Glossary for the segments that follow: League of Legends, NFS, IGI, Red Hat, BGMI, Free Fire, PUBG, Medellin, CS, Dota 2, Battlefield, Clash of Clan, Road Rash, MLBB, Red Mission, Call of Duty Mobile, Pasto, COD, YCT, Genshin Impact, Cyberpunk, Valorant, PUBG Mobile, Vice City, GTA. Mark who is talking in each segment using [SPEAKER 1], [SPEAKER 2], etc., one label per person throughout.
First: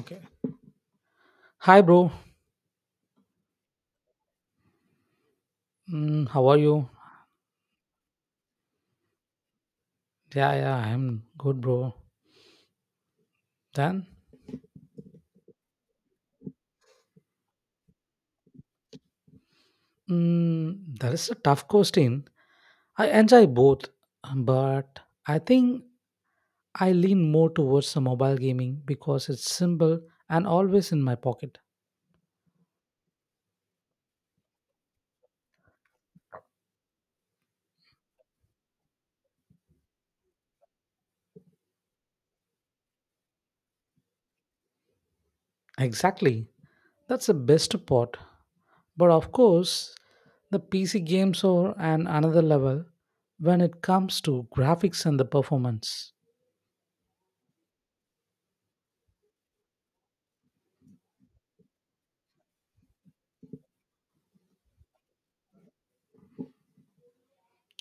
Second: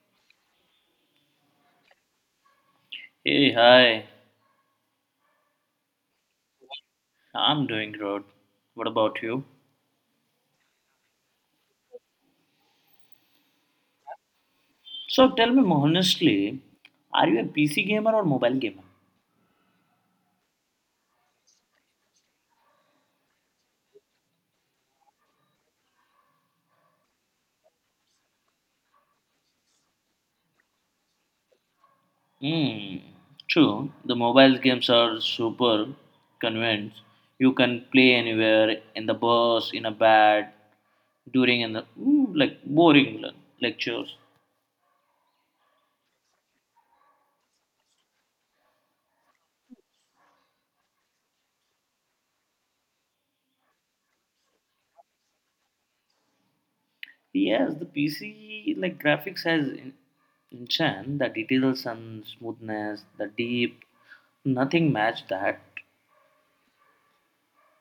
[SPEAKER 1] Okay. Hi, bro.
[SPEAKER 2] Hey, hi.
[SPEAKER 1] How are you?
[SPEAKER 2] I'm doing good. What about you?
[SPEAKER 1] Yeah, yeah, I'm good, bro. Then,
[SPEAKER 2] So tell me honestly, are you a PC gamer or mobile gamer?
[SPEAKER 1] that is a tough question. I enjoy both, but I think I lean more towards the mobile gaming because it's simple and always in my pocket.
[SPEAKER 2] Hmm. True, the mobile games are super convenient. You can play anywhere in the bus, in a bed, during in the like boring lectures.
[SPEAKER 1] Exactly. That's the best part. But of course, the PC games are an another level when it comes to graphics and the performance.
[SPEAKER 2] Yes, the PC like graphics has enchant the details and smoothness, the deep. Nothing match that.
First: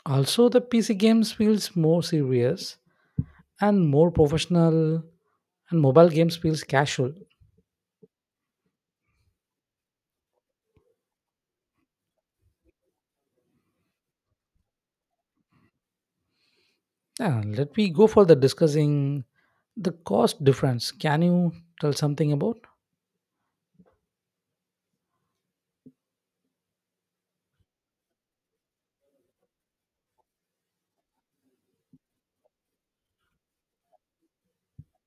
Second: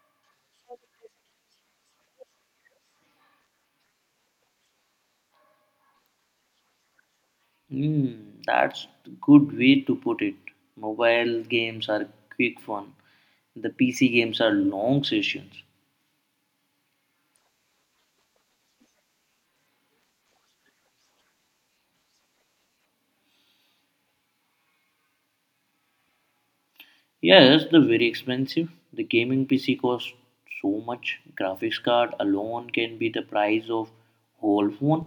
[SPEAKER 1] Also, the PC games feels more serious and more professional and mobile games feels casual.
[SPEAKER 2] Hmm, that's a good way to put it. Mobile games are quick fun. The PC games are long sessions.
[SPEAKER 1] Yeah, let me go for the discussing the cost difference. Can you tell something about
[SPEAKER 2] Yes, they're very expensive. The gaming PC costs so much. Graphics card alone can be the price of whole phone.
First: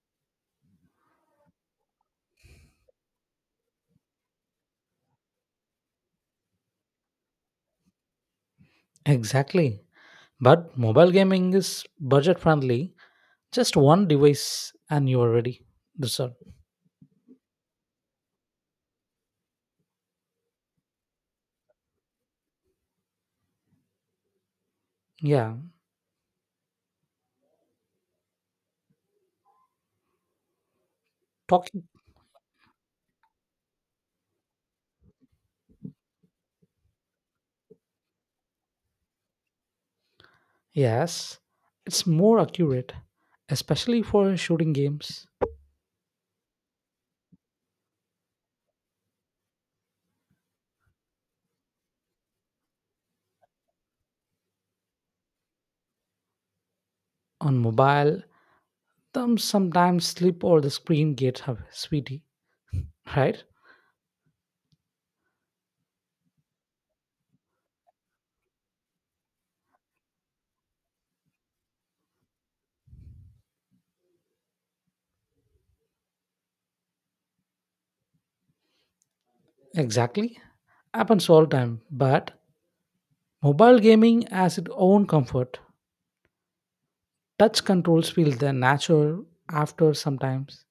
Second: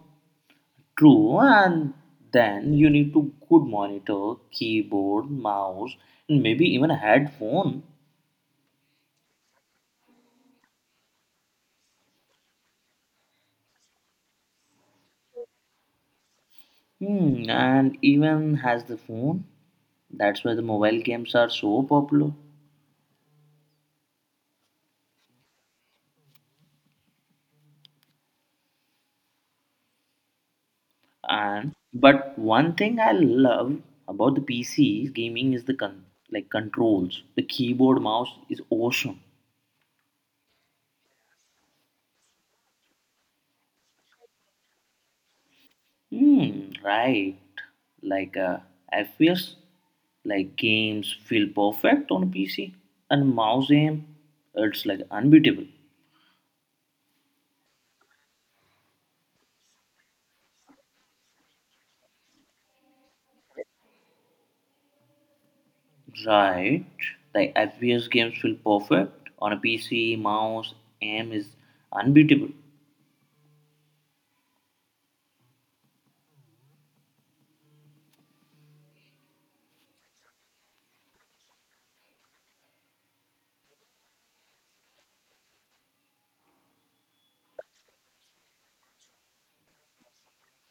[SPEAKER 2] True, and then you need to good monitor, keyboard, mouse, and maybe even a headphone.
[SPEAKER 1] exactly but mobile gaming is budget friendly, just one device and you are ready, that's all.
[SPEAKER 2] And even has the phone. That's why the mobile games are so popular.
[SPEAKER 1] Yeah,
[SPEAKER 2] And
[SPEAKER 1] talking.
[SPEAKER 2] but one thing I love about the PC gaming is the like controls, the keyboard mouse is awesome.
[SPEAKER 1] Yes, it's more accurate, especially for shooting games
[SPEAKER 2] Hmm, right. Like I like games feel perfect on PC, and mouse aim, it's like unbeatable.
[SPEAKER 1] on mobile. Thumbs sometimes slip or the screen gets heavy, sweetie. Right.
[SPEAKER 2] Right. Like FPS games feel perfect on a PC, mouse, aim is unbeatable.
[SPEAKER 1] Exactly. Happens all time. But mobile gaming has its own comfort. Touch controls feel the natural after sometimes.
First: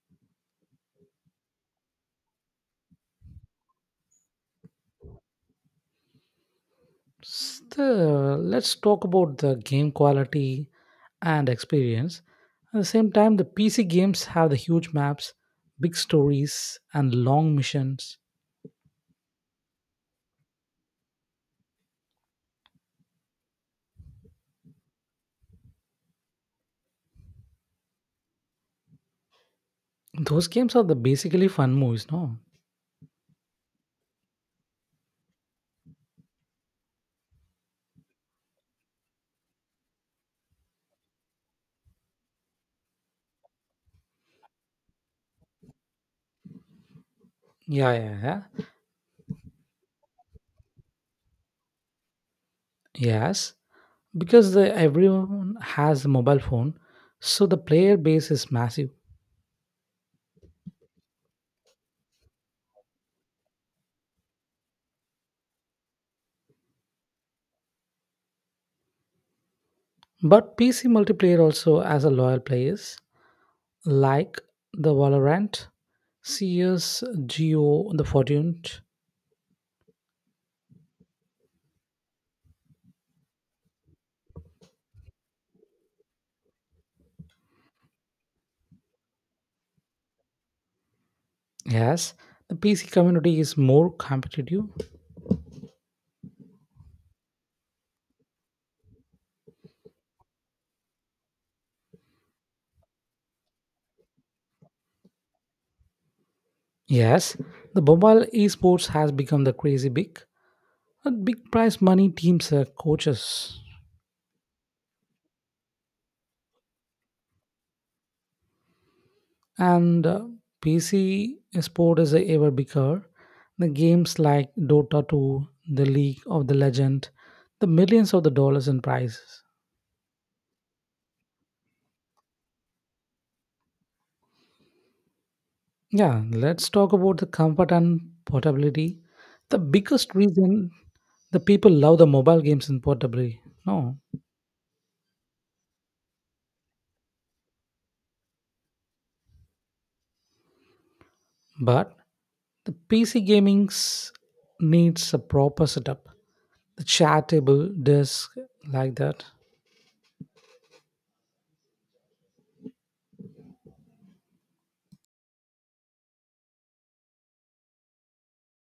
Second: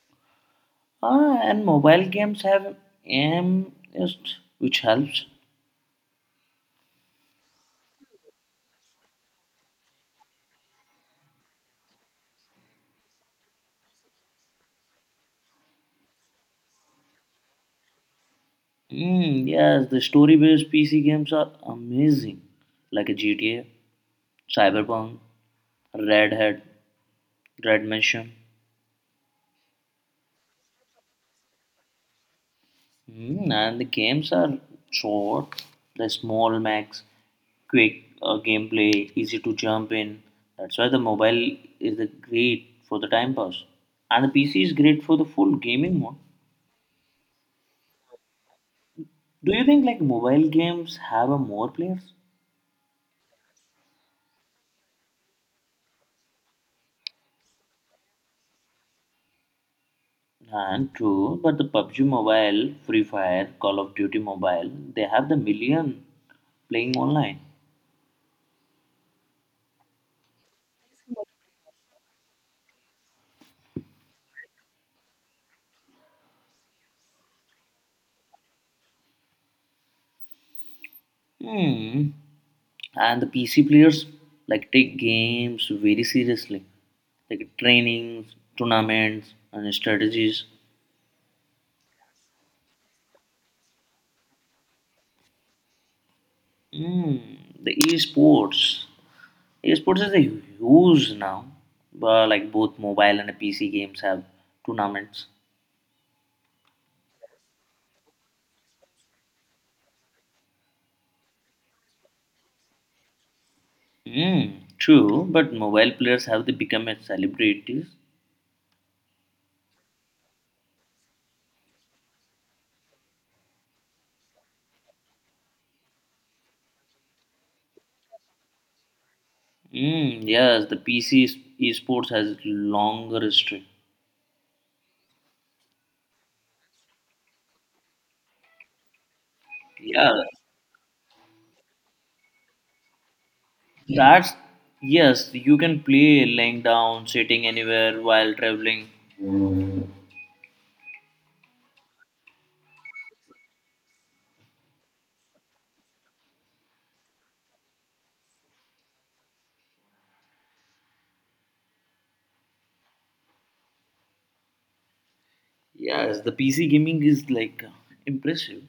[SPEAKER 2] Ah, and mobile games have aim assist, which helps.
[SPEAKER 1] Still, let's talk about the game quality and experience. At the same time, the PC games have the huge maps, big stories, and long missions.
[SPEAKER 2] Mm, yes, the story-based PC games are amazing, like a GTA, Cyberpunk, Red Hat, Red Mission.
[SPEAKER 1] Those games are the basically fun movies, no?
[SPEAKER 2] And the games are short, the small max, quick gameplay, easy to jump in. That's why the mobile is the great for the time pass, and the PC is great for the full gaming mode.
[SPEAKER 1] Yeah, yeah, yeah.
[SPEAKER 2] Do you think like mobile games have a more players?
[SPEAKER 1] Yes, because everyone has a mobile phone, so the player base is massive.
[SPEAKER 2] And true, but the PUBG Mobile, Free Fire, Call of Duty Mobile, they have the million playing online.
[SPEAKER 1] But PC multiplayer also has a loyal players like the Valorant, CS, Geo, the Fortune.
[SPEAKER 2] Hmm. And the PC players like take games very seriously, like trainings, tournaments, and strategies.
[SPEAKER 1] Yes, the PC community is more competitive.
[SPEAKER 2] Hmm. The esports is a huge now. But like both mobile and PC games have tournaments.
[SPEAKER 1] Yes, the mobile esports has become the crazy big. But big prize money teams are coaches.
[SPEAKER 2] Hmm. True, but mobile players have they become as celebrities.
[SPEAKER 1] And PC sport is ever bigger. The games like Dota 2, the League of the Legend, the millions of the dollars in prizes.
[SPEAKER 2] Mm, yes, the PC esports has longer history.
[SPEAKER 1] Yeah, let's talk about the comfort and portability. The
[SPEAKER 2] Yeah,
[SPEAKER 1] biggest reason the people love the mobile games in portability. No,
[SPEAKER 2] that's yes. You can play laying down, sitting anywhere while traveling.
[SPEAKER 1] but the PC gaming's needs a proper setup. The chair table, desk, like that.
[SPEAKER 2] Yes, the PC gaming is like impressive.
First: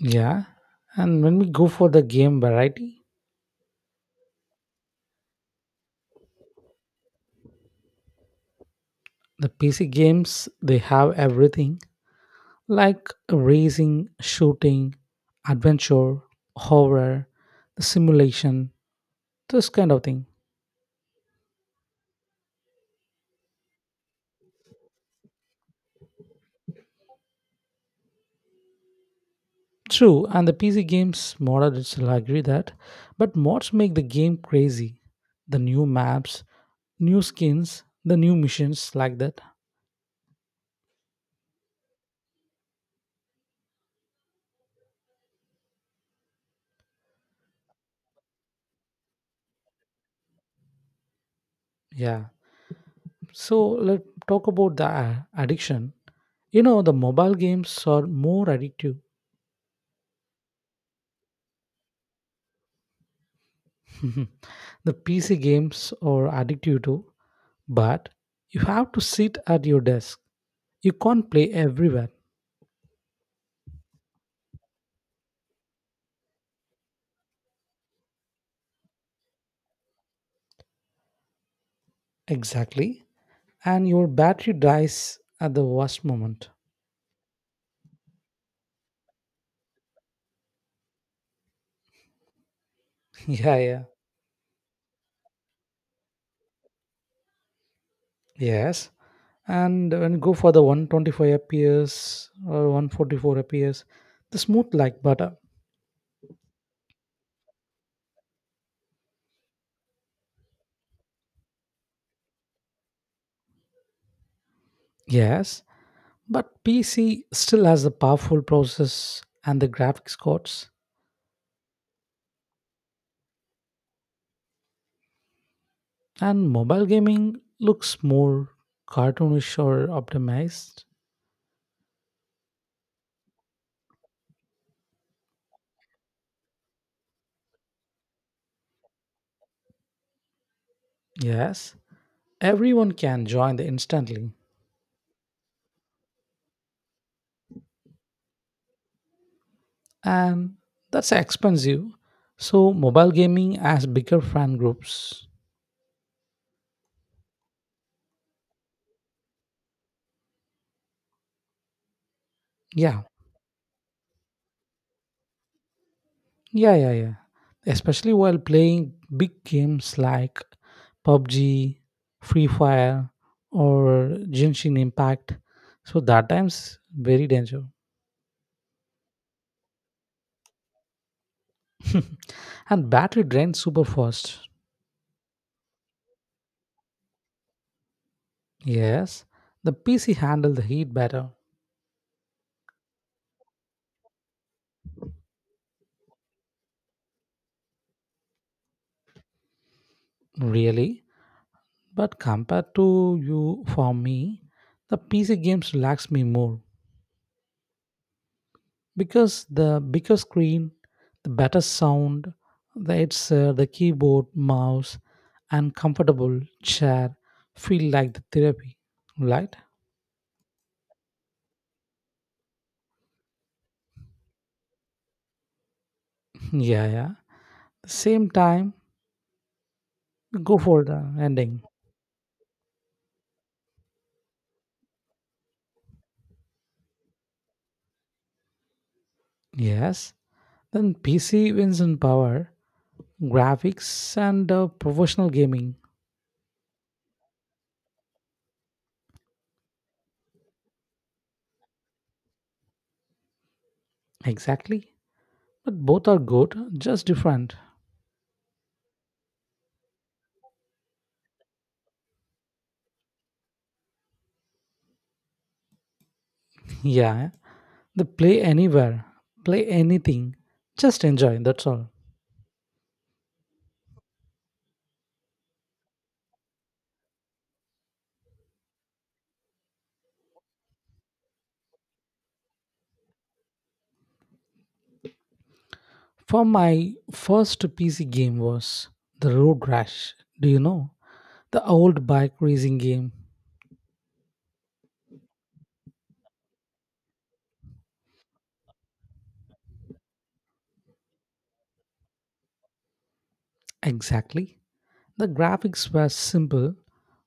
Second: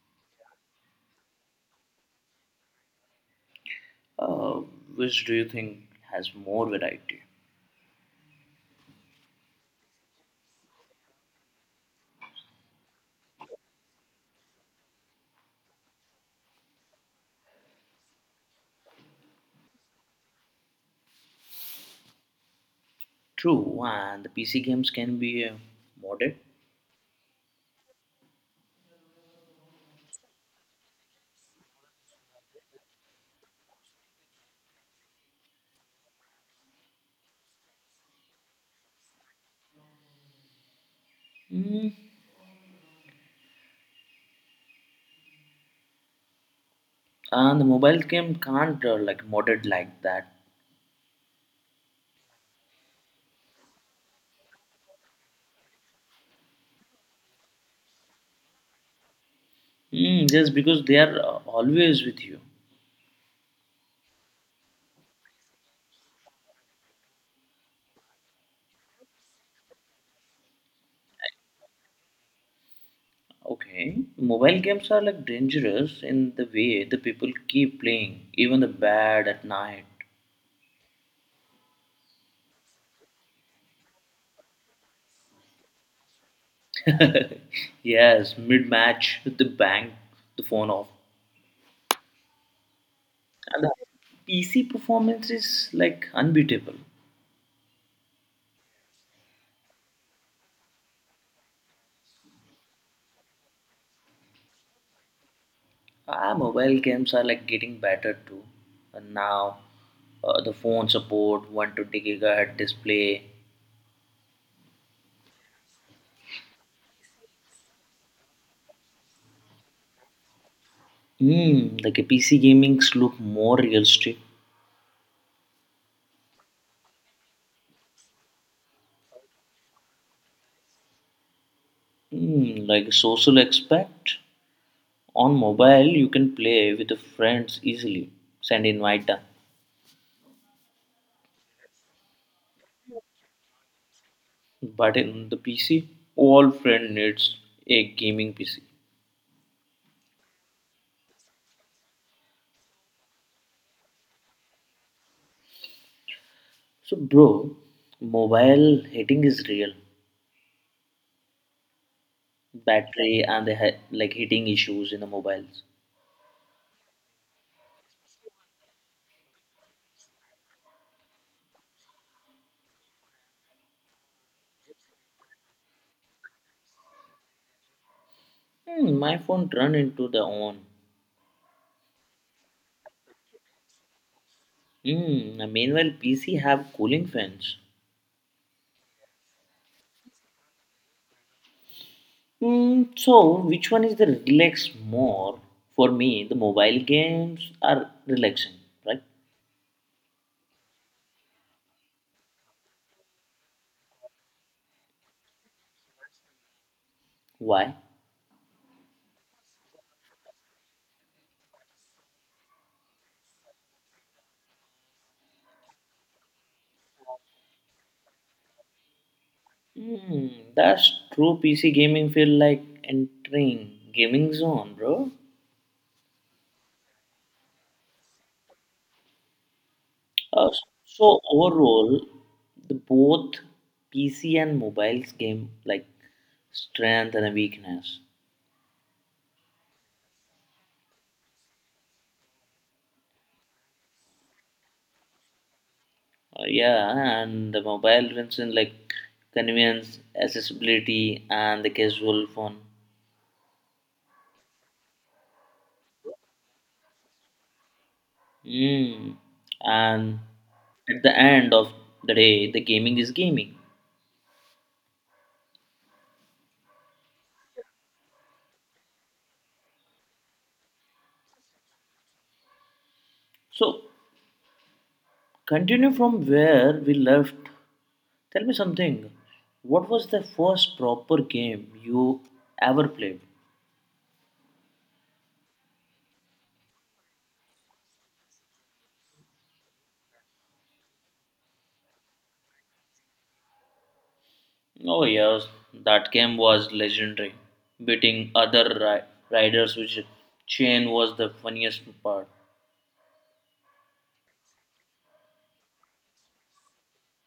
[SPEAKER 1] Yeah. And when we go for the game variety,
[SPEAKER 2] Uh, which do you think has more variety?
[SPEAKER 1] the PC games, they have everything like racing, shooting, adventure, horror, the simulation, this kind of thing.
[SPEAKER 2] True, and the PC games can be modded.
[SPEAKER 1] True, and the PC games model itself, agree that. But mods make the game crazy. The new maps, new skins, the new missions like that.
[SPEAKER 2] Mm. And the mobile game can't like modded like that.
[SPEAKER 1] Yeah. So let's talk about the addiction. You know, the mobile games are more addictive.
[SPEAKER 2] Just because they are always with you.
[SPEAKER 1] The PC games are addictive too, but you have to sit at your desk. You can't play everywhere.
[SPEAKER 2] Okay, mobile games are like dangerous in the way the people keep playing, even the bad at night.
[SPEAKER 1] Exactly. And your battery dies at the worst moment.
[SPEAKER 2] Yes, mid match with the bang the phone off.
[SPEAKER 1] Yeah,
[SPEAKER 2] And the
[SPEAKER 1] yeah.
[SPEAKER 2] PC performance is like unbeatable.
[SPEAKER 1] Yes, and when you go for the 125 FPS or 144 FPS, the smooth like butter.
[SPEAKER 2] Ah, mobile games are like getting better too. And now the phone support 120 gigahertz display.
[SPEAKER 1] Yes, but PC still has the powerful process and the graphics cards,
[SPEAKER 2] Like a PC gamings look more realistic.
[SPEAKER 1] and mobile gaming looks more cartoonish or optimized.
[SPEAKER 2] Like a social aspect. On mobile, you can play with the friends easily, send invite them.
[SPEAKER 1] Yes, everyone can join the instantly,
[SPEAKER 2] But in the PC, all friend needs a gaming PC.
[SPEAKER 1] and that's expensive. So mobile gaming has bigger fan groups.
[SPEAKER 2] So, bro, mobile hitting is real.
[SPEAKER 1] Yeah,
[SPEAKER 2] Battery and the like hitting issues in the mobiles.
[SPEAKER 1] yeah, yeah, yeah. Especially while playing big games like PUBG, Free Fire, or Genshin Impact. So that time's very dangerous.
[SPEAKER 2] My phone run into the on.
[SPEAKER 1] And battery drains super fast.
[SPEAKER 2] Hmm. Meanwhile, PC have cooling fans.
[SPEAKER 1] Yes, the PC handle the heat better,
[SPEAKER 2] Hmm. So, which one is the relax more? For me, the mobile games are relaxing, right?
[SPEAKER 1] really. But compared to you, for me, the PC games relax me more,
[SPEAKER 2] Why?
[SPEAKER 1] because the bigger screen, the better sound, the keyboard mouse and comfortable chair feel like the therapy. Right.
[SPEAKER 2] Hmm, that's true. PC gaming feel like entering gaming zone, bro.
[SPEAKER 1] Yeah, yeah. Same time,
[SPEAKER 2] Uh,
[SPEAKER 1] go for the
[SPEAKER 2] so
[SPEAKER 1] ending.
[SPEAKER 2] overall, the both PC and mobiles game like strength and a weakness.
[SPEAKER 1] Yes, then PC wins in power, graphics, and professional gaming.
[SPEAKER 2] Yeah, and the mobile wins in like convenience, accessibility, and the casual fun.
[SPEAKER 1] Exactly, but both are good, just different.
[SPEAKER 2] Hmm, and at the end of the day, the gaming is gaming.
[SPEAKER 1] Yeah, they play anywhere, play anything, just enjoy, that's all.
[SPEAKER 2] So continue from where we left. Tell me something. What was the first proper game you ever played?
[SPEAKER 1] For my first PC game was the Road Rash. Do you know? The old bike racing game.
[SPEAKER 2] Oh, yes, that game was legendary. Beating other riders, which chain was the funniest part.
[SPEAKER 1] Exactly. The graphics were simple,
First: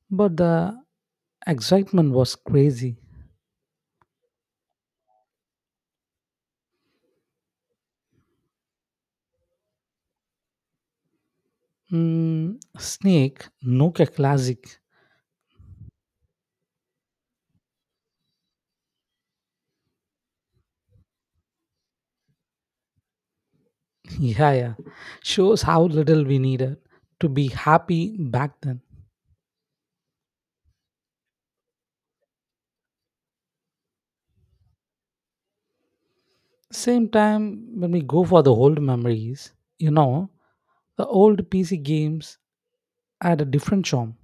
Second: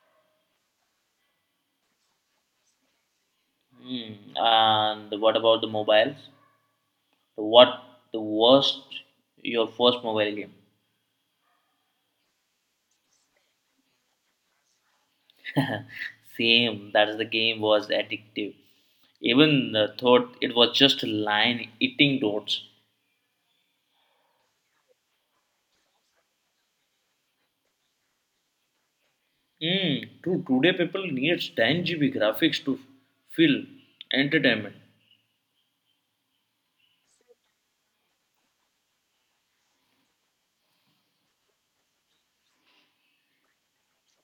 [SPEAKER 1] but the excitement was crazy.
[SPEAKER 2] Hmm. And what about the mobiles? What the worst your first mobile game?
[SPEAKER 1] Snake, Nokia Classic.
[SPEAKER 2] Same, that's the game was addictive. Even thought it was just a line eating dots.
[SPEAKER 1] Yeah, yeah. Shows how little we needed to be happy back then.
[SPEAKER 2] Mm, true. Today people needs 10 GB graphics to feel entertainment.
[SPEAKER 1] Same time, when we go for the old memories, you know, the old PC games had a different charm.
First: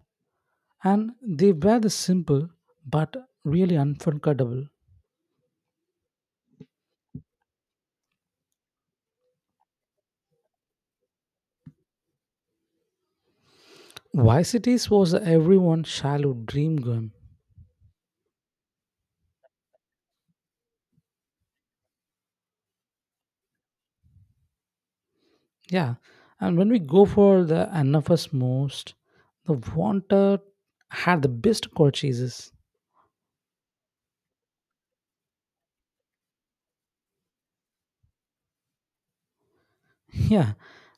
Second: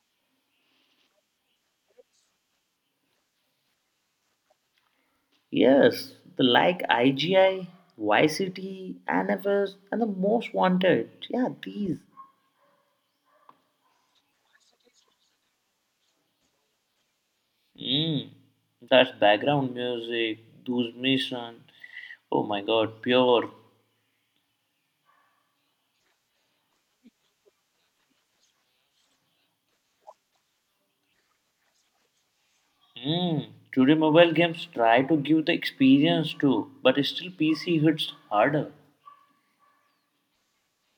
[SPEAKER 1] And they were the simple but really unforgettable.
[SPEAKER 2] Yes, the like IGI, YCT, NFS, and the most wanted. Yeah, these.
[SPEAKER 1] Vice Cities was everyone's childhood dream game.
[SPEAKER 2] Mm, that's background music, those mission. Oh my god, pure.
[SPEAKER 1] Yeah, and when we go for the NFS most, the Wanted had the best purchases.
[SPEAKER 2] Mm, Today mobile games try to give the experience too, but still PC hits harder.
[SPEAKER 1] Yeah,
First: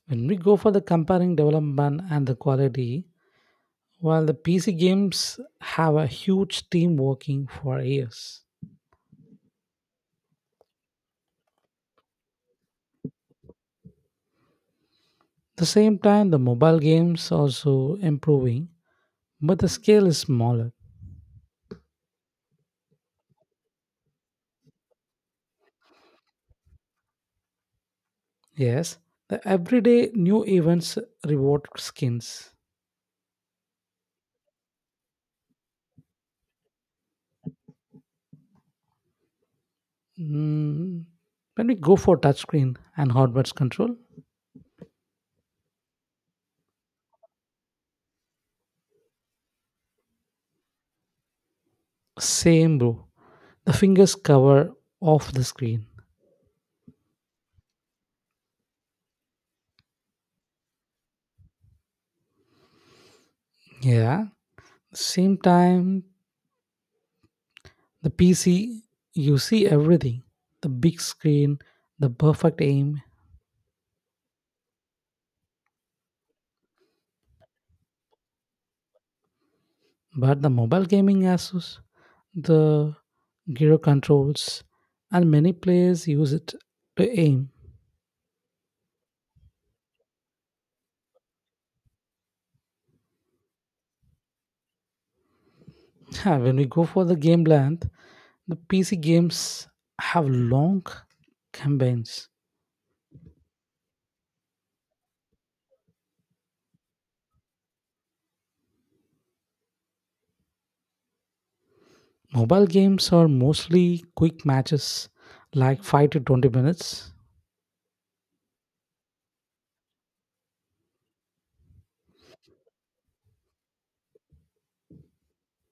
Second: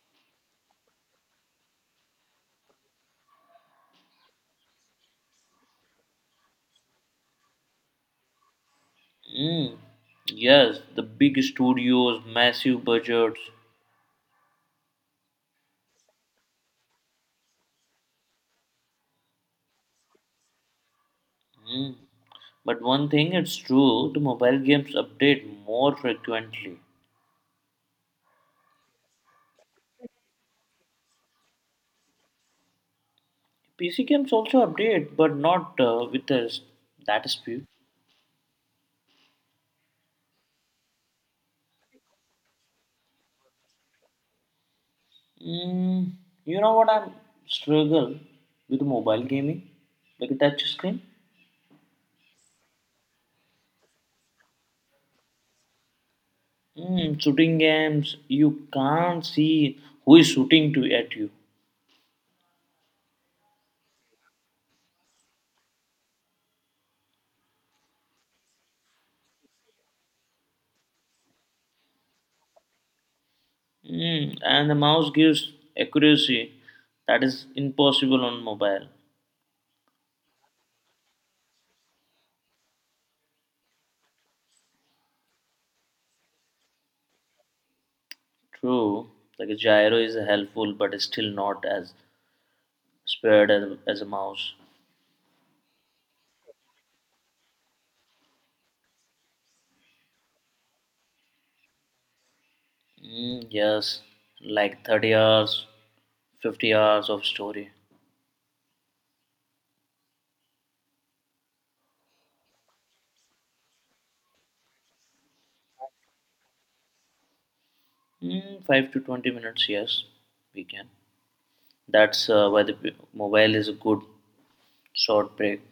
[SPEAKER 1] when we go for the comparing development and the quality, while the PC games have a huge team working for years.
[SPEAKER 2] Mm, yes, the big studios, massive budgets.
[SPEAKER 1] The same time, the mobile games also improving, but the scale is smaller.
[SPEAKER 2] Mm. But one thing it's true, the mobile games update more frequently.
[SPEAKER 1] Yes, the everyday new events reward skins.
[SPEAKER 2] PC games also update, but not with the, that speed.
[SPEAKER 1] Mm, When we go for touchscreen and hardware control,
[SPEAKER 2] Mm, you know what I struggle with mobile gaming, like touch screen.
[SPEAKER 1] same bro. The fingers cover off the screen.
[SPEAKER 2] Shooting games, you can't see who is shooting to at you.
[SPEAKER 1] Yeah, same time the PC you see everything, the big screen, the perfect aim,
[SPEAKER 2] And the mouse gives accuracy that is impossible on mobile.
[SPEAKER 1] but the mobile gaming Asus, the gyro controls, and many players use it to aim.
[SPEAKER 2] True, like a gyro is helpful, but it's still not as spread as a mouse.
[SPEAKER 1] Yeah, when we go for the game land. The PC games have long campaigns.
[SPEAKER 2] Mm, yes, like 30 hours, 50 hours of story.
[SPEAKER 1] Mobile games are mostly quick matches like 5 to 20 minutes.
[SPEAKER 2] 5 to 20 minutes, yes, we can. That's why the mobile is a good short break.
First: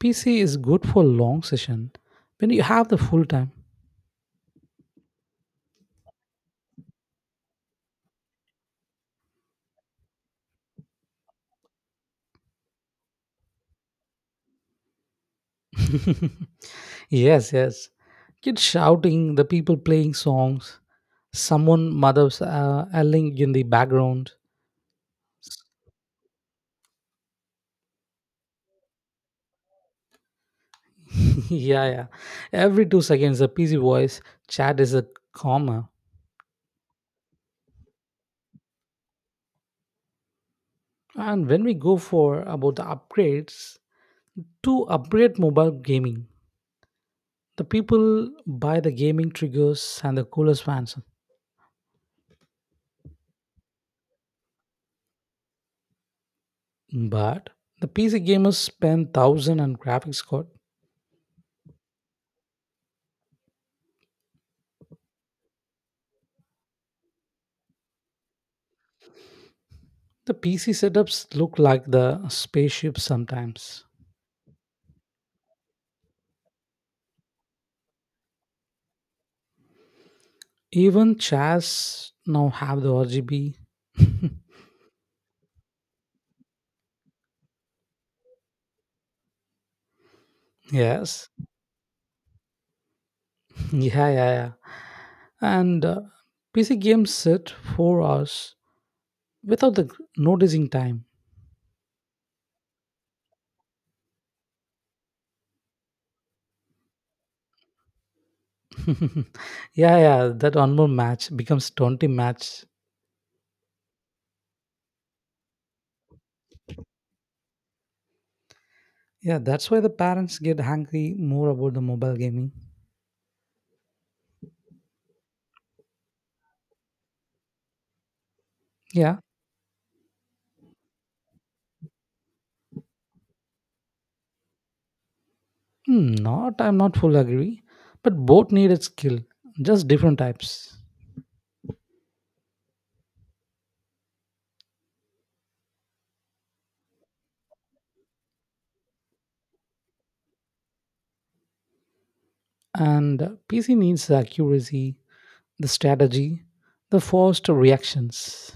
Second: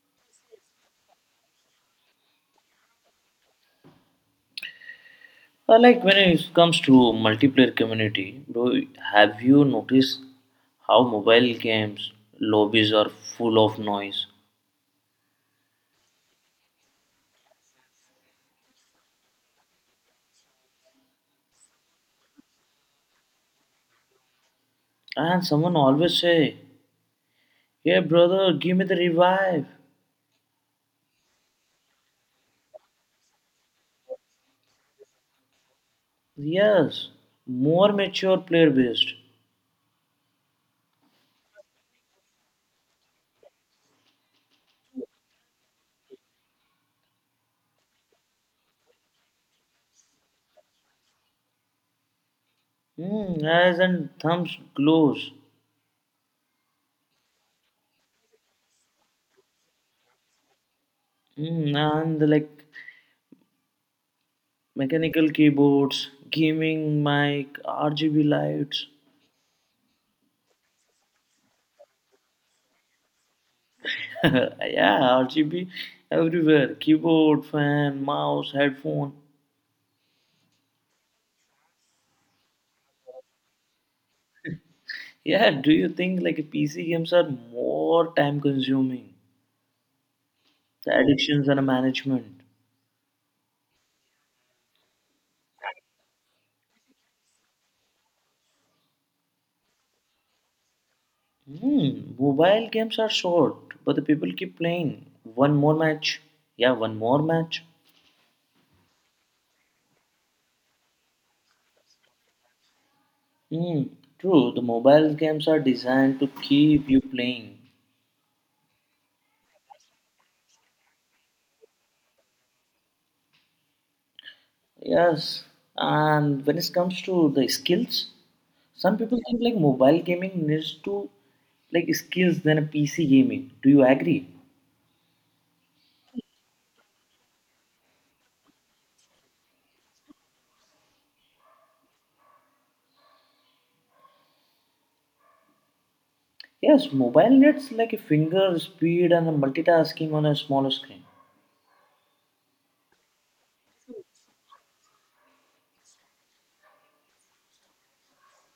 [SPEAKER 1] PC is good for long session when you have the full time.
[SPEAKER 2] Like when it comes to multiplayer community, bro, have you noticed how mobile games lobbies are full of noise?
[SPEAKER 1] Yes, yes. Kids shouting, the people playing songs, someone mother's yelling in the background.
[SPEAKER 2] And someone always say, "Hey brother, give me the revive."
[SPEAKER 1] Yeah, yeah. Every 2 seconds, the PC voice chat is a comma.
[SPEAKER 2] Yes, more mature player based.
[SPEAKER 1] And when we go for about the upgrades, to upgrade mobile gaming. The people buy the gaming triggers and the coolest fans.
[SPEAKER 2] As and thumbs glows.
[SPEAKER 1] But the PC gamers spend thousand on graphics card.
[SPEAKER 2] And like mechanical keyboards, gaming mic, RGB lights.
[SPEAKER 1] The PC setups look like the spaceships sometimes.
[SPEAKER 2] Yeah, RGB everywhere. Keyboard, fan, mouse, headphone.
[SPEAKER 1] Even chairs now have the RGB.
[SPEAKER 2] Yeah, do you think like PC games are more time consuming? The
[SPEAKER 1] Yes.
[SPEAKER 2] addictions and management.
[SPEAKER 1] Yeah, yeah, yeah. And PC games sit 4 hours without the noticing time.
[SPEAKER 2] Mobile games are short, but the people keep playing. One more match. Yeah, one more match.
[SPEAKER 1] Yeah, yeah. That one more match becomes 20 match.
[SPEAKER 2] Hmm, true. The mobile games are designed to keep you playing.
[SPEAKER 1] Yeah, that's why the parents get angry more about the mobile gaming.
[SPEAKER 2] Yes, and when it comes to the skills, some
[SPEAKER 1] Yeah.
[SPEAKER 2] people think like mobile gaming needs to like skills than a PC gaming. Do you agree?
[SPEAKER 1] Hmm, not I'm not full agree, but both needed skill, just different types.
[SPEAKER 2] Yes, mobile needs like a finger speed and a multitasking on a smaller screen.
[SPEAKER 1] And PC needs the accuracy, the strategy, the forced reactions.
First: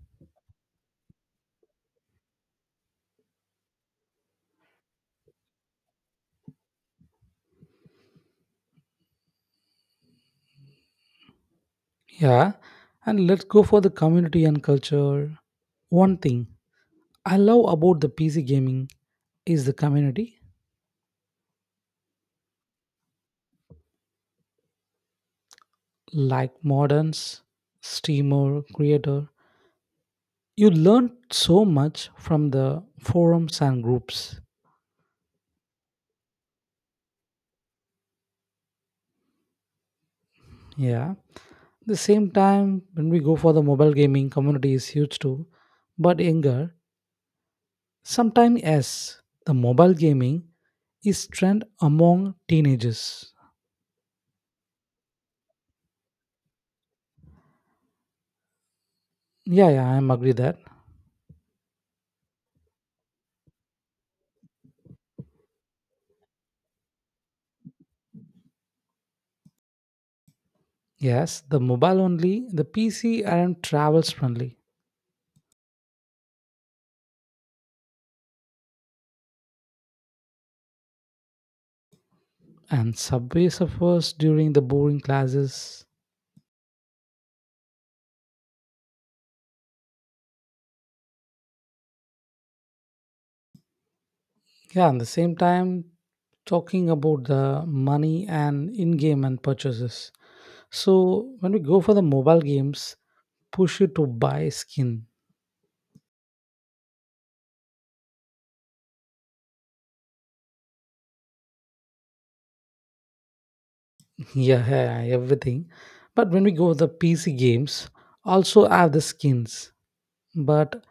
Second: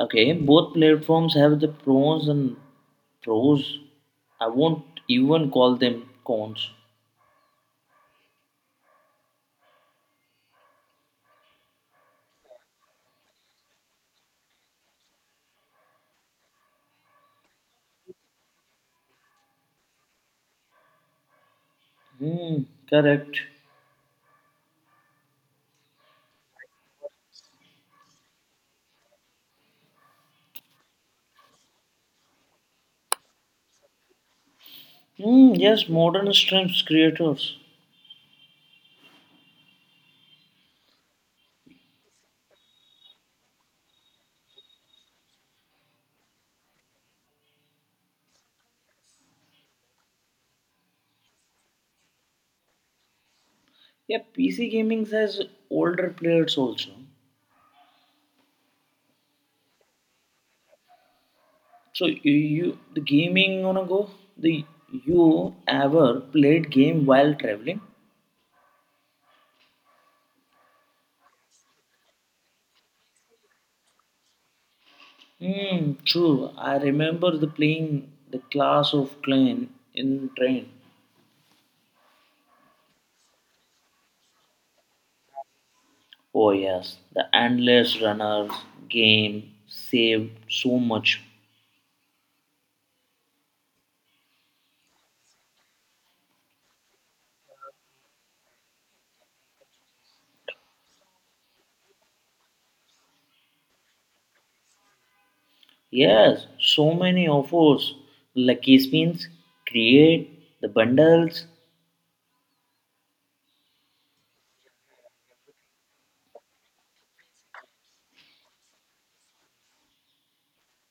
[SPEAKER 2] Okay, both platforms have the pros and pros. I won't even call them cons.
[SPEAKER 1] Yeah, and let's go for the community and culture. One thing I love about the PC gaming is the community,
[SPEAKER 2] Hmm, correct.
[SPEAKER 1] like moderns, streamer, creator. You learn so much from the forums and groups.
[SPEAKER 2] Hmm, yes, modern streams creators.
[SPEAKER 1] Yeah, the same time, when we go for the mobile gaming community is huge too, but younger sometimes. Yes, the mobile gaming is trend among teenagers.
[SPEAKER 2] Yeah, PC gaming has older players also.
[SPEAKER 1] Yeah, yeah, I'm agree that.
[SPEAKER 2] So you the gaming on a go. The you ever played game while traveling?
[SPEAKER 1] Yes, the mobile only, the PC aren't travels friendly.
[SPEAKER 2] Hmm, true. I remember the playing the class of clan in train.
[SPEAKER 1] And Subway Surfers during the boring classes.
[SPEAKER 2] Oh yes, the endless runners game saved so much.
[SPEAKER 1] Yeah, at the same time, talking about the money and in-game and purchases. So when we go for the mobile games, push you to buy skin.
[SPEAKER 2] Yes, so many offers, lucky spins, create the bundles.
[SPEAKER 1] Yeah, yeah, everything. But when we go the PC games, also have the skins, but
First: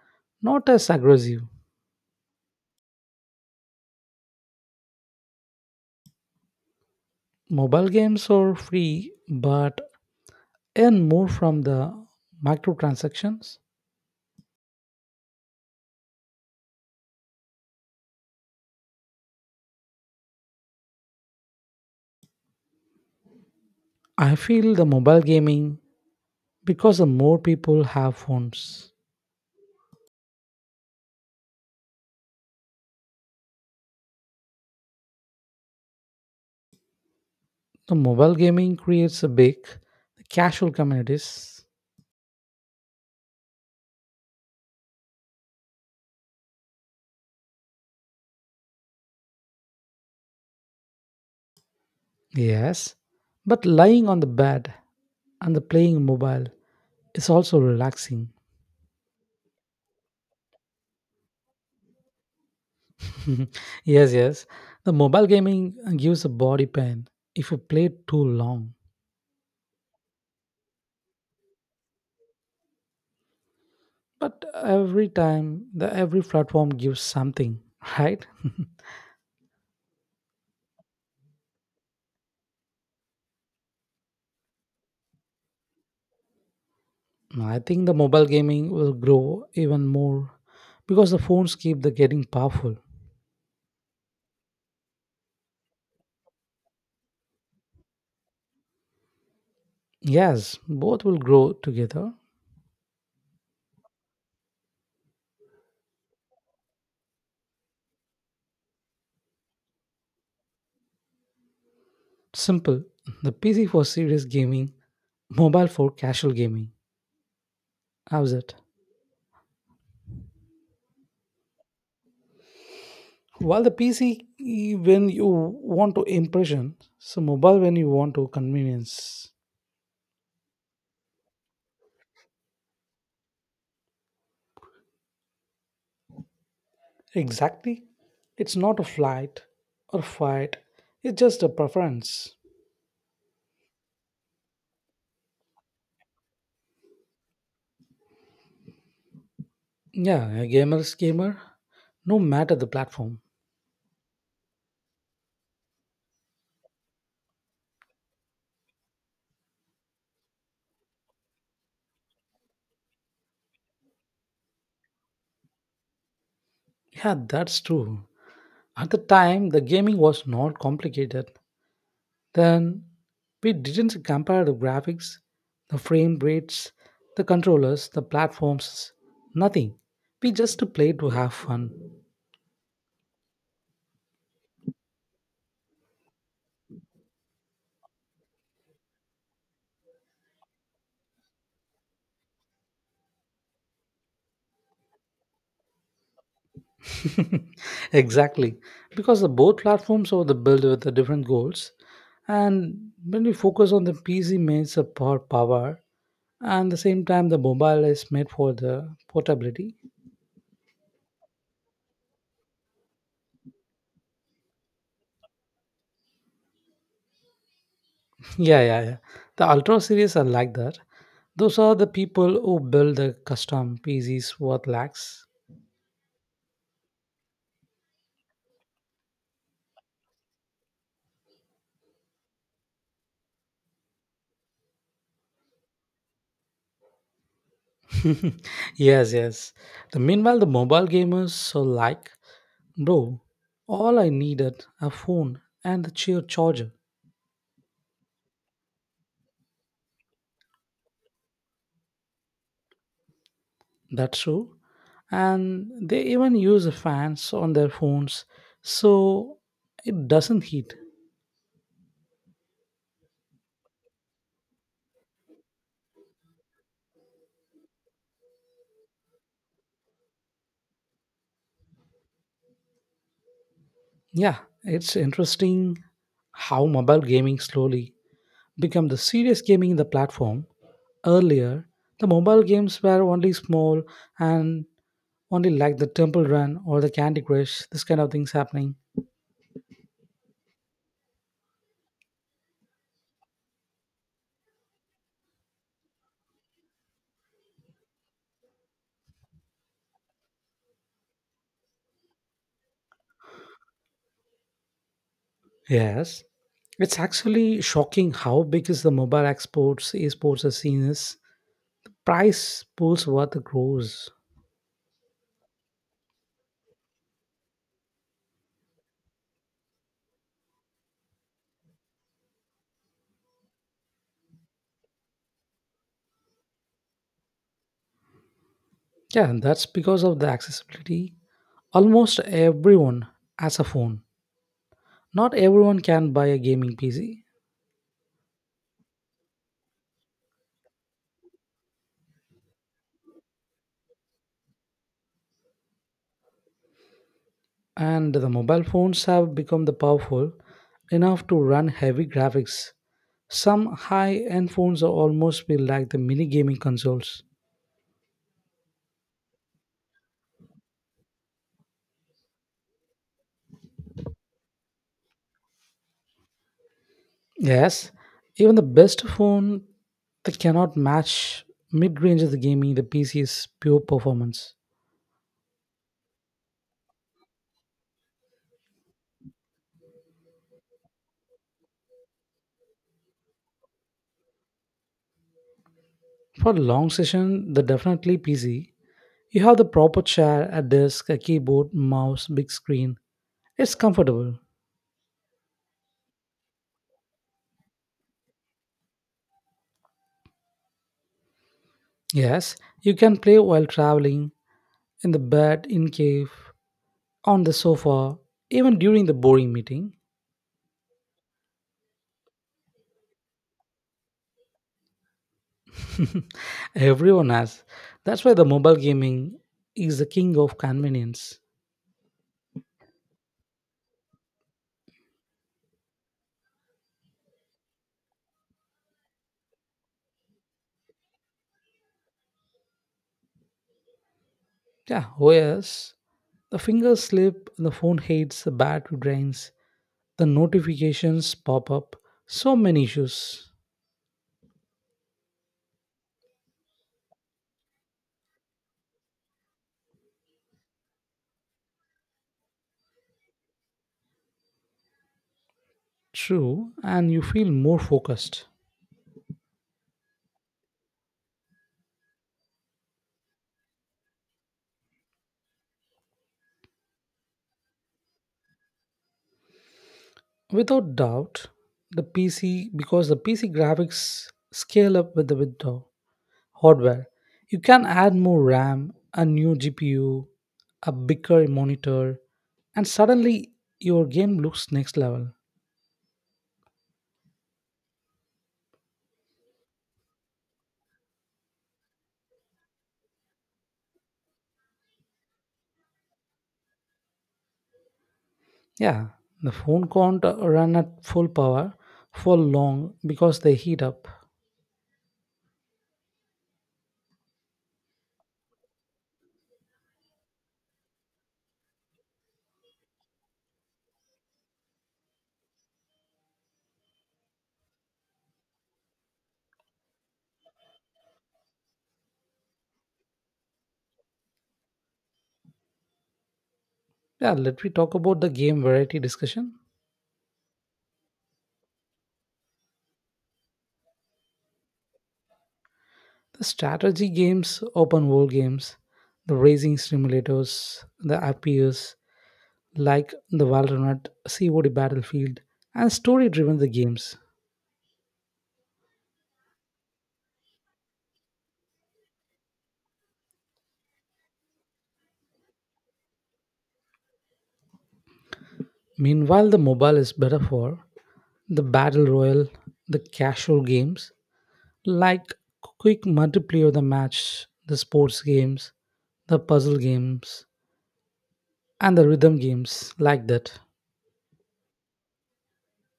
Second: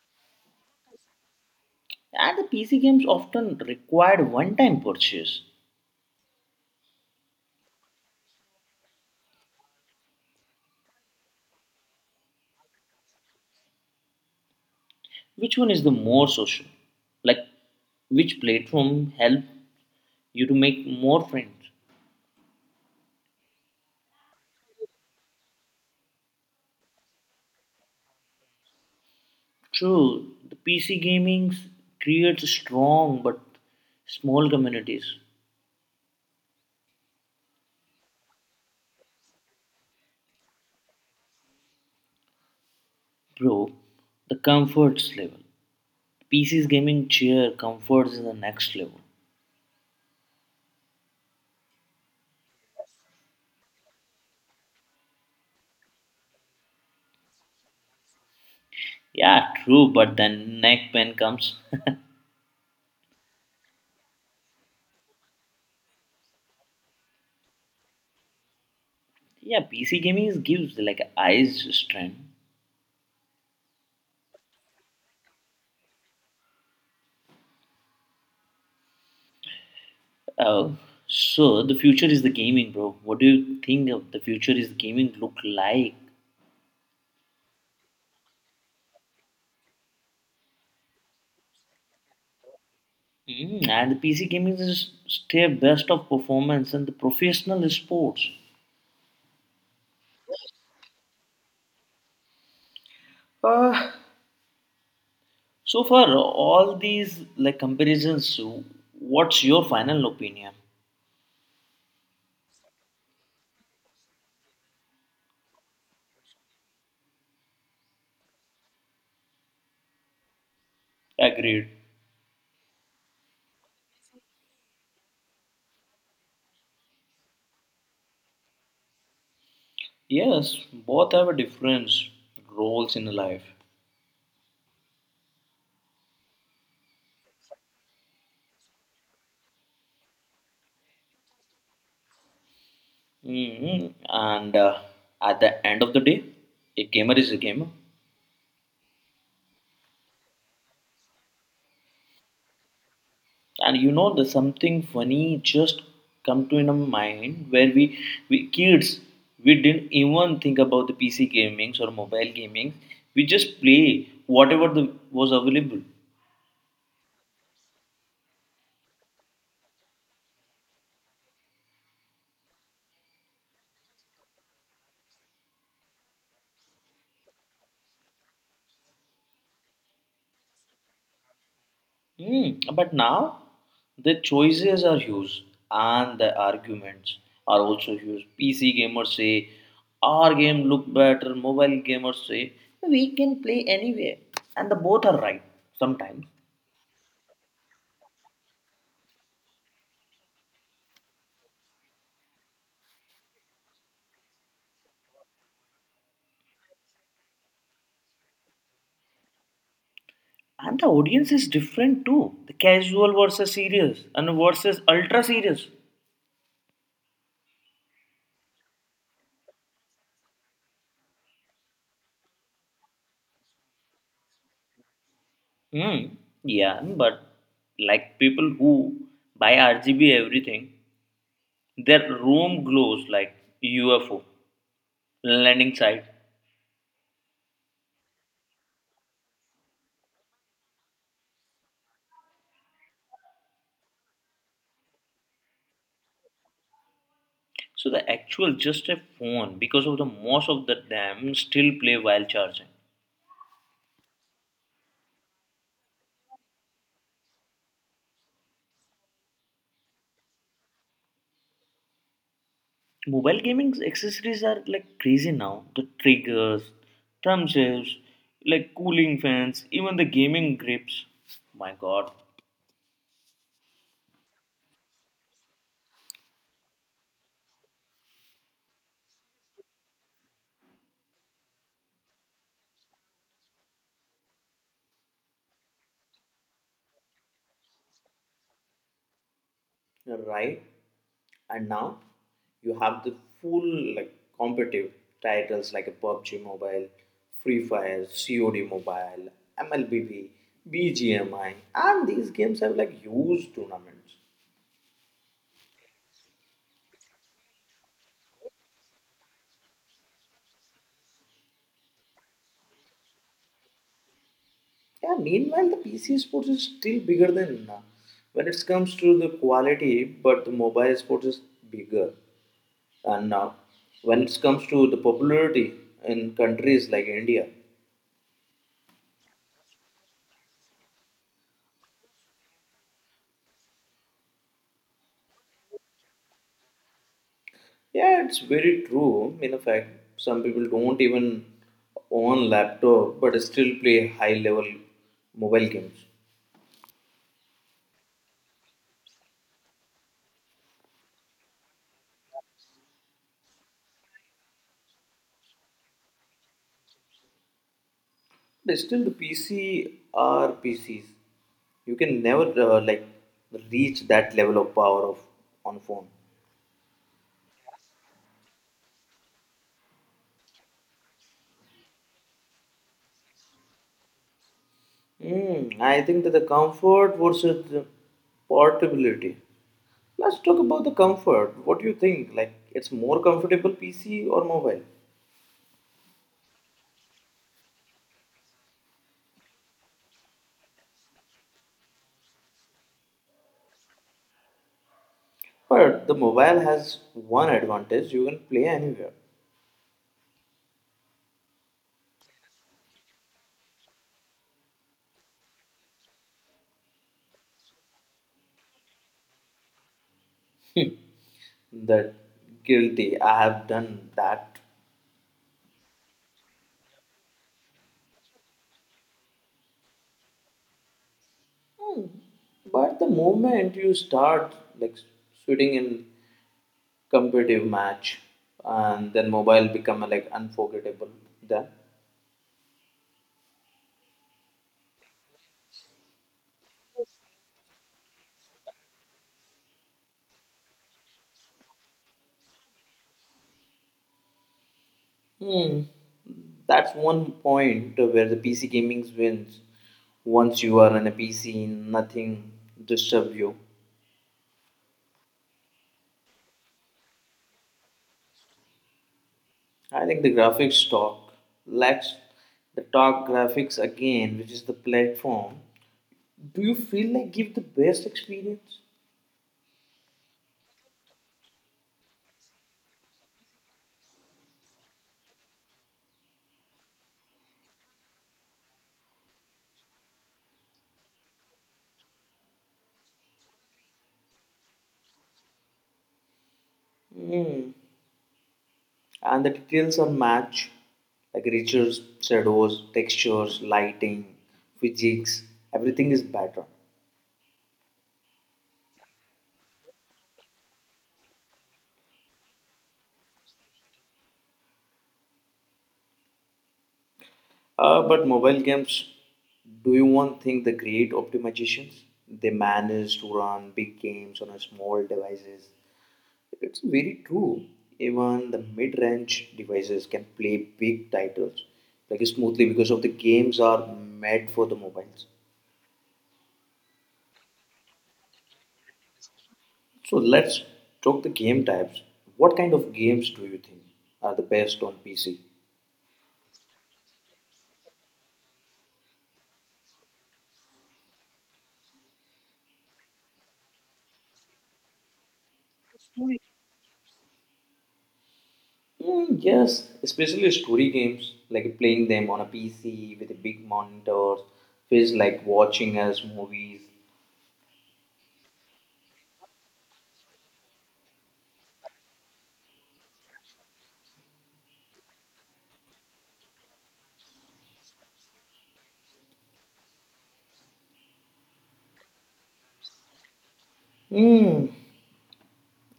[SPEAKER 1] not as aggressive.
[SPEAKER 2] And the PC games often required one time purchase.
[SPEAKER 1] Mobile games are free, but earn more from the microtransactions.
[SPEAKER 2] Which one is the more social? Like, which platform help you to make more friends?
[SPEAKER 1] I feel the mobile gaming because the more people have phones,
[SPEAKER 2] True, the PC gaming creates strong but small communities.
[SPEAKER 1] the mobile gaming creates a big casual communities.
[SPEAKER 2] Bro, the comforts level. PC's gaming chair comforts is the next level.
[SPEAKER 1] Yes, but lying on the bed and the playing mobile is also relaxing.
[SPEAKER 2] Yeah, true, but then neck pain comes.
[SPEAKER 1] Yes, yes. The mobile gaming gives a body pain if you play too long.
[SPEAKER 2] Yeah, PC gaming is gives like eyes strength.
[SPEAKER 1] But every time, the every platform gives something, right?
[SPEAKER 2] Uh, so the future is the gaming, bro. What do you think of the future is gaming look like?
[SPEAKER 1] I think the mobile gaming will grow even more because the phones keep the getting powerful.
[SPEAKER 2] And the PC gaming is still best of performance and the professional sports.
[SPEAKER 1] Yes, both will grow together.
[SPEAKER 2] Uh, So far, all these like comparisons, what's your final opinion?
[SPEAKER 1] Simple. The PC for serious gaming, mobile for casual gaming. How's it?
[SPEAKER 2] Agreed.
[SPEAKER 1] While the PC, when you want to impression, so mobile when you want to convenience.
[SPEAKER 2] Yes, both have a different roles in life.
[SPEAKER 1] Exactly. It's not a flight or fight. It's just a preference.
[SPEAKER 2] Hmm. And at the end of the day, a gamer is a gamer.
[SPEAKER 1] Yeah, a gamer's gamer, no matter the platform.
[SPEAKER 2] And there's something funny just come to in our mind where we kids, we didn't even think about the PC gamings or mobile gaming. We just play whatever the, was available.
[SPEAKER 1] Yeah, that's true. At the time, the gaming was not complicated. Then we didn't compare the graphics, the frame rates, the controllers, the platforms, nothing. We just played to have fun.
[SPEAKER 2] Hmm. But now, the choices are huge and the arguments are also huge. PC gamers say, our game look better. Mobile gamers say, we can play anywhere. And the both are right sometimes.
[SPEAKER 1] Exactly, because the both platforms are the built with the different goals, and when we focus on the PC made for power, and the same time the mobile is made for the portability.
[SPEAKER 2] And the audience is different too. The casual versus serious and versus ultra serious.
[SPEAKER 1] Yeah, yeah, yeah. The Ultra series are like that. Those are the people who build the custom PCs worth lakhs.
[SPEAKER 2] Hmm. Yeah, but like people who buy RGB everything, their room glows like UFO landing site.
[SPEAKER 1] Yes, yes. The meanwhile, the mobile gamers so like, bro. All I needed a phone and the chair charger.
[SPEAKER 2] So the actual just a phone because of the most of the them still play while charging.
[SPEAKER 1] That's true. And they even use fans on their phones so it doesn't heat.
[SPEAKER 2] Mobile gaming accessories are like crazy now. The triggers, thumbsticks, like cooling fans, even the gaming grips. My God.
[SPEAKER 1] Yeah, it's interesting how mobile gaming slowly become the serious gaming in the platform. Earlier, the mobile games were only small and only like the Temple Run or the Candy Crush, this kind of things happening.
[SPEAKER 2] Right, and now you have the full like competitive titles like a pubg mobile, free fire, cod mobile, mlbb, bgmi, and these games have like huge tournaments.
[SPEAKER 1] Yes. It's actually shocking how big is the mobile exports, esports scene is. Price pools worth the gross.
[SPEAKER 2] Yeah, meanwhile the pc sports is still bigger than when it comes to the quality, but the mobile sports is bigger and now when it comes to the popularity in countries like india.
[SPEAKER 1] Yeah, and that's because of the accessibility. Almost everyone has a phone. Not everyone can buy a gaming PC,
[SPEAKER 2] Yeah, it's very true. In fact, some people don't even own laptop but still play high level mobile games.
[SPEAKER 1] and the mobile phones have become the powerful enough to run heavy graphics. Some high-end phones are almost feel like the mini gaming consoles.
[SPEAKER 2] But still, the PC are PCs. You can never like reach that level of power of on phone.
[SPEAKER 1] Yes, even the best phone that cannot match mid-range of the gaming the PC's pure performance.
[SPEAKER 2] I think that the comfort versus the portability. Let's talk about the comfort. What do you think? Like, it's more comfortable PC or mobile?
[SPEAKER 1] For long session, the definitely PC. You have the proper chair, a desk, a keyboard, mouse, big screen. It's comfortable.
[SPEAKER 2] But the mobile has one advantage: you can play anywhere.
[SPEAKER 1] Yes, you can play while traveling, in the bed, in cave, on the sofa, even during the boring meeting.
[SPEAKER 2] That guilty, I have done that.
[SPEAKER 1] Everyone has. That's why the mobile gaming is the king of convenience.
[SPEAKER 2] But the moment you start like shooting in competitive match and then mobile become like unforgettable then.
[SPEAKER 1] Yeah, OS. The fingers slip, the phone hates, the battery drains, the notifications pop up. So many issues.
[SPEAKER 2] Hmm, that's one point where the pc gaming wins. Once you are in a pc, nothing disturb you.
[SPEAKER 1] True, and you feel more focused.
[SPEAKER 2] I think the graphics talk lacks the talk graphics again, which is the platform do you feel like give the best experience?
[SPEAKER 1] Without doubt, the PC because the PC graphics scale up with the window hardware. You can add more RAM, a new GPU, a bigger monitor, and suddenly your game looks next level.
[SPEAKER 2] And the details are match, like riches, shadows, textures, lighting, physics, everything is better.
[SPEAKER 1] Yeah, the phone can't run at full power for long because they heat up.
[SPEAKER 2] But mobile games, do you want think the great optimizations? They manage to run big games on a small devices. It's very true. Even the mid-range devices can play big titles like smoothly because of the games are made for the mobiles.
[SPEAKER 1] Yeah, let me talk about the game variety discussion.
[SPEAKER 2] So let's talk the game types. What kind of games do you think are the best on PC?
[SPEAKER 1] The strategy games, open world games, the racing simulators, the FPS, like the Valorant, COD Battlefield, and story driven the games.
[SPEAKER 2] Mm, yes, especially story games, like playing them on a PC with a big monitor, feels like watching as movies.
[SPEAKER 1] Meanwhile, the mobile is better for the battle royale, the casual games like quick multiplayer the match, the sports games, the puzzle games, and the rhythm games like that.
[SPEAKER 2] Mm.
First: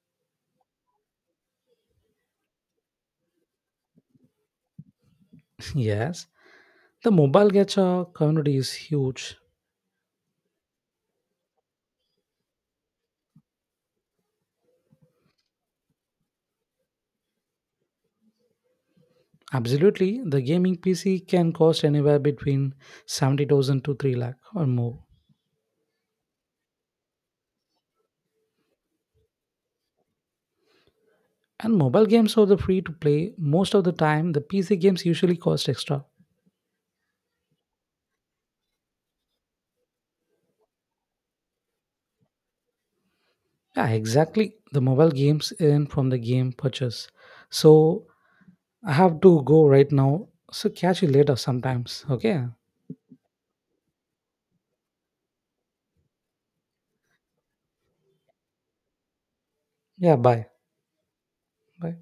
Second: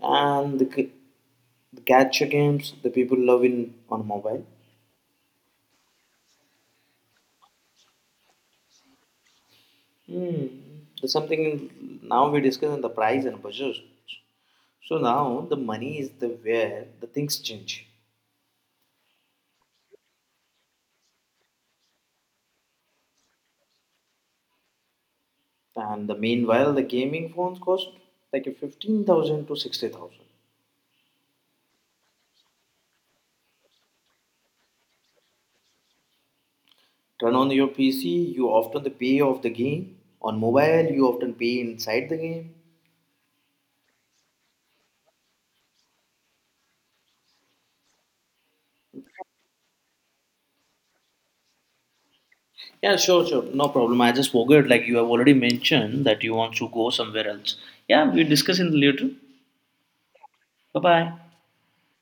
[SPEAKER 2] And the gacha games the people love in on mobile.
[SPEAKER 1] Yes, the mobile gacha community is huge.
[SPEAKER 2] Mm. There's something in, now we discuss on the price and budget. So now the money is the where the things change.
[SPEAKER 1] Absolutely, the gaming PC can cost anywhere between 70,000 to 3 lakh or more.
[SPEAKER 2] And the meanwhile, the gaming phones cost like a 15,000 to 60,000.
[SPEAKER 1] And mobile games are the free to play most of the time. The PC games usually cost extra.
[SPEAKER 2] Turn on your PC, you often the pay of the game. On mobile, you often pay inside the game.
[SPEAKER 1] Yeah, exactly. The mobile games earn from the game purchase. So I have to go right now. So catch you later sometimes. Okay.
[SPEAKER 2] Yeah, sure, sure. No problem. I just forgot, like you have already mentioned that you want to go somewhere else. Yeah, we discuss in later.
[SPEAKER 1] Yeah. Bye.
[SPEAKER 2] Bye bye.
[SPEAKER 1] Bye.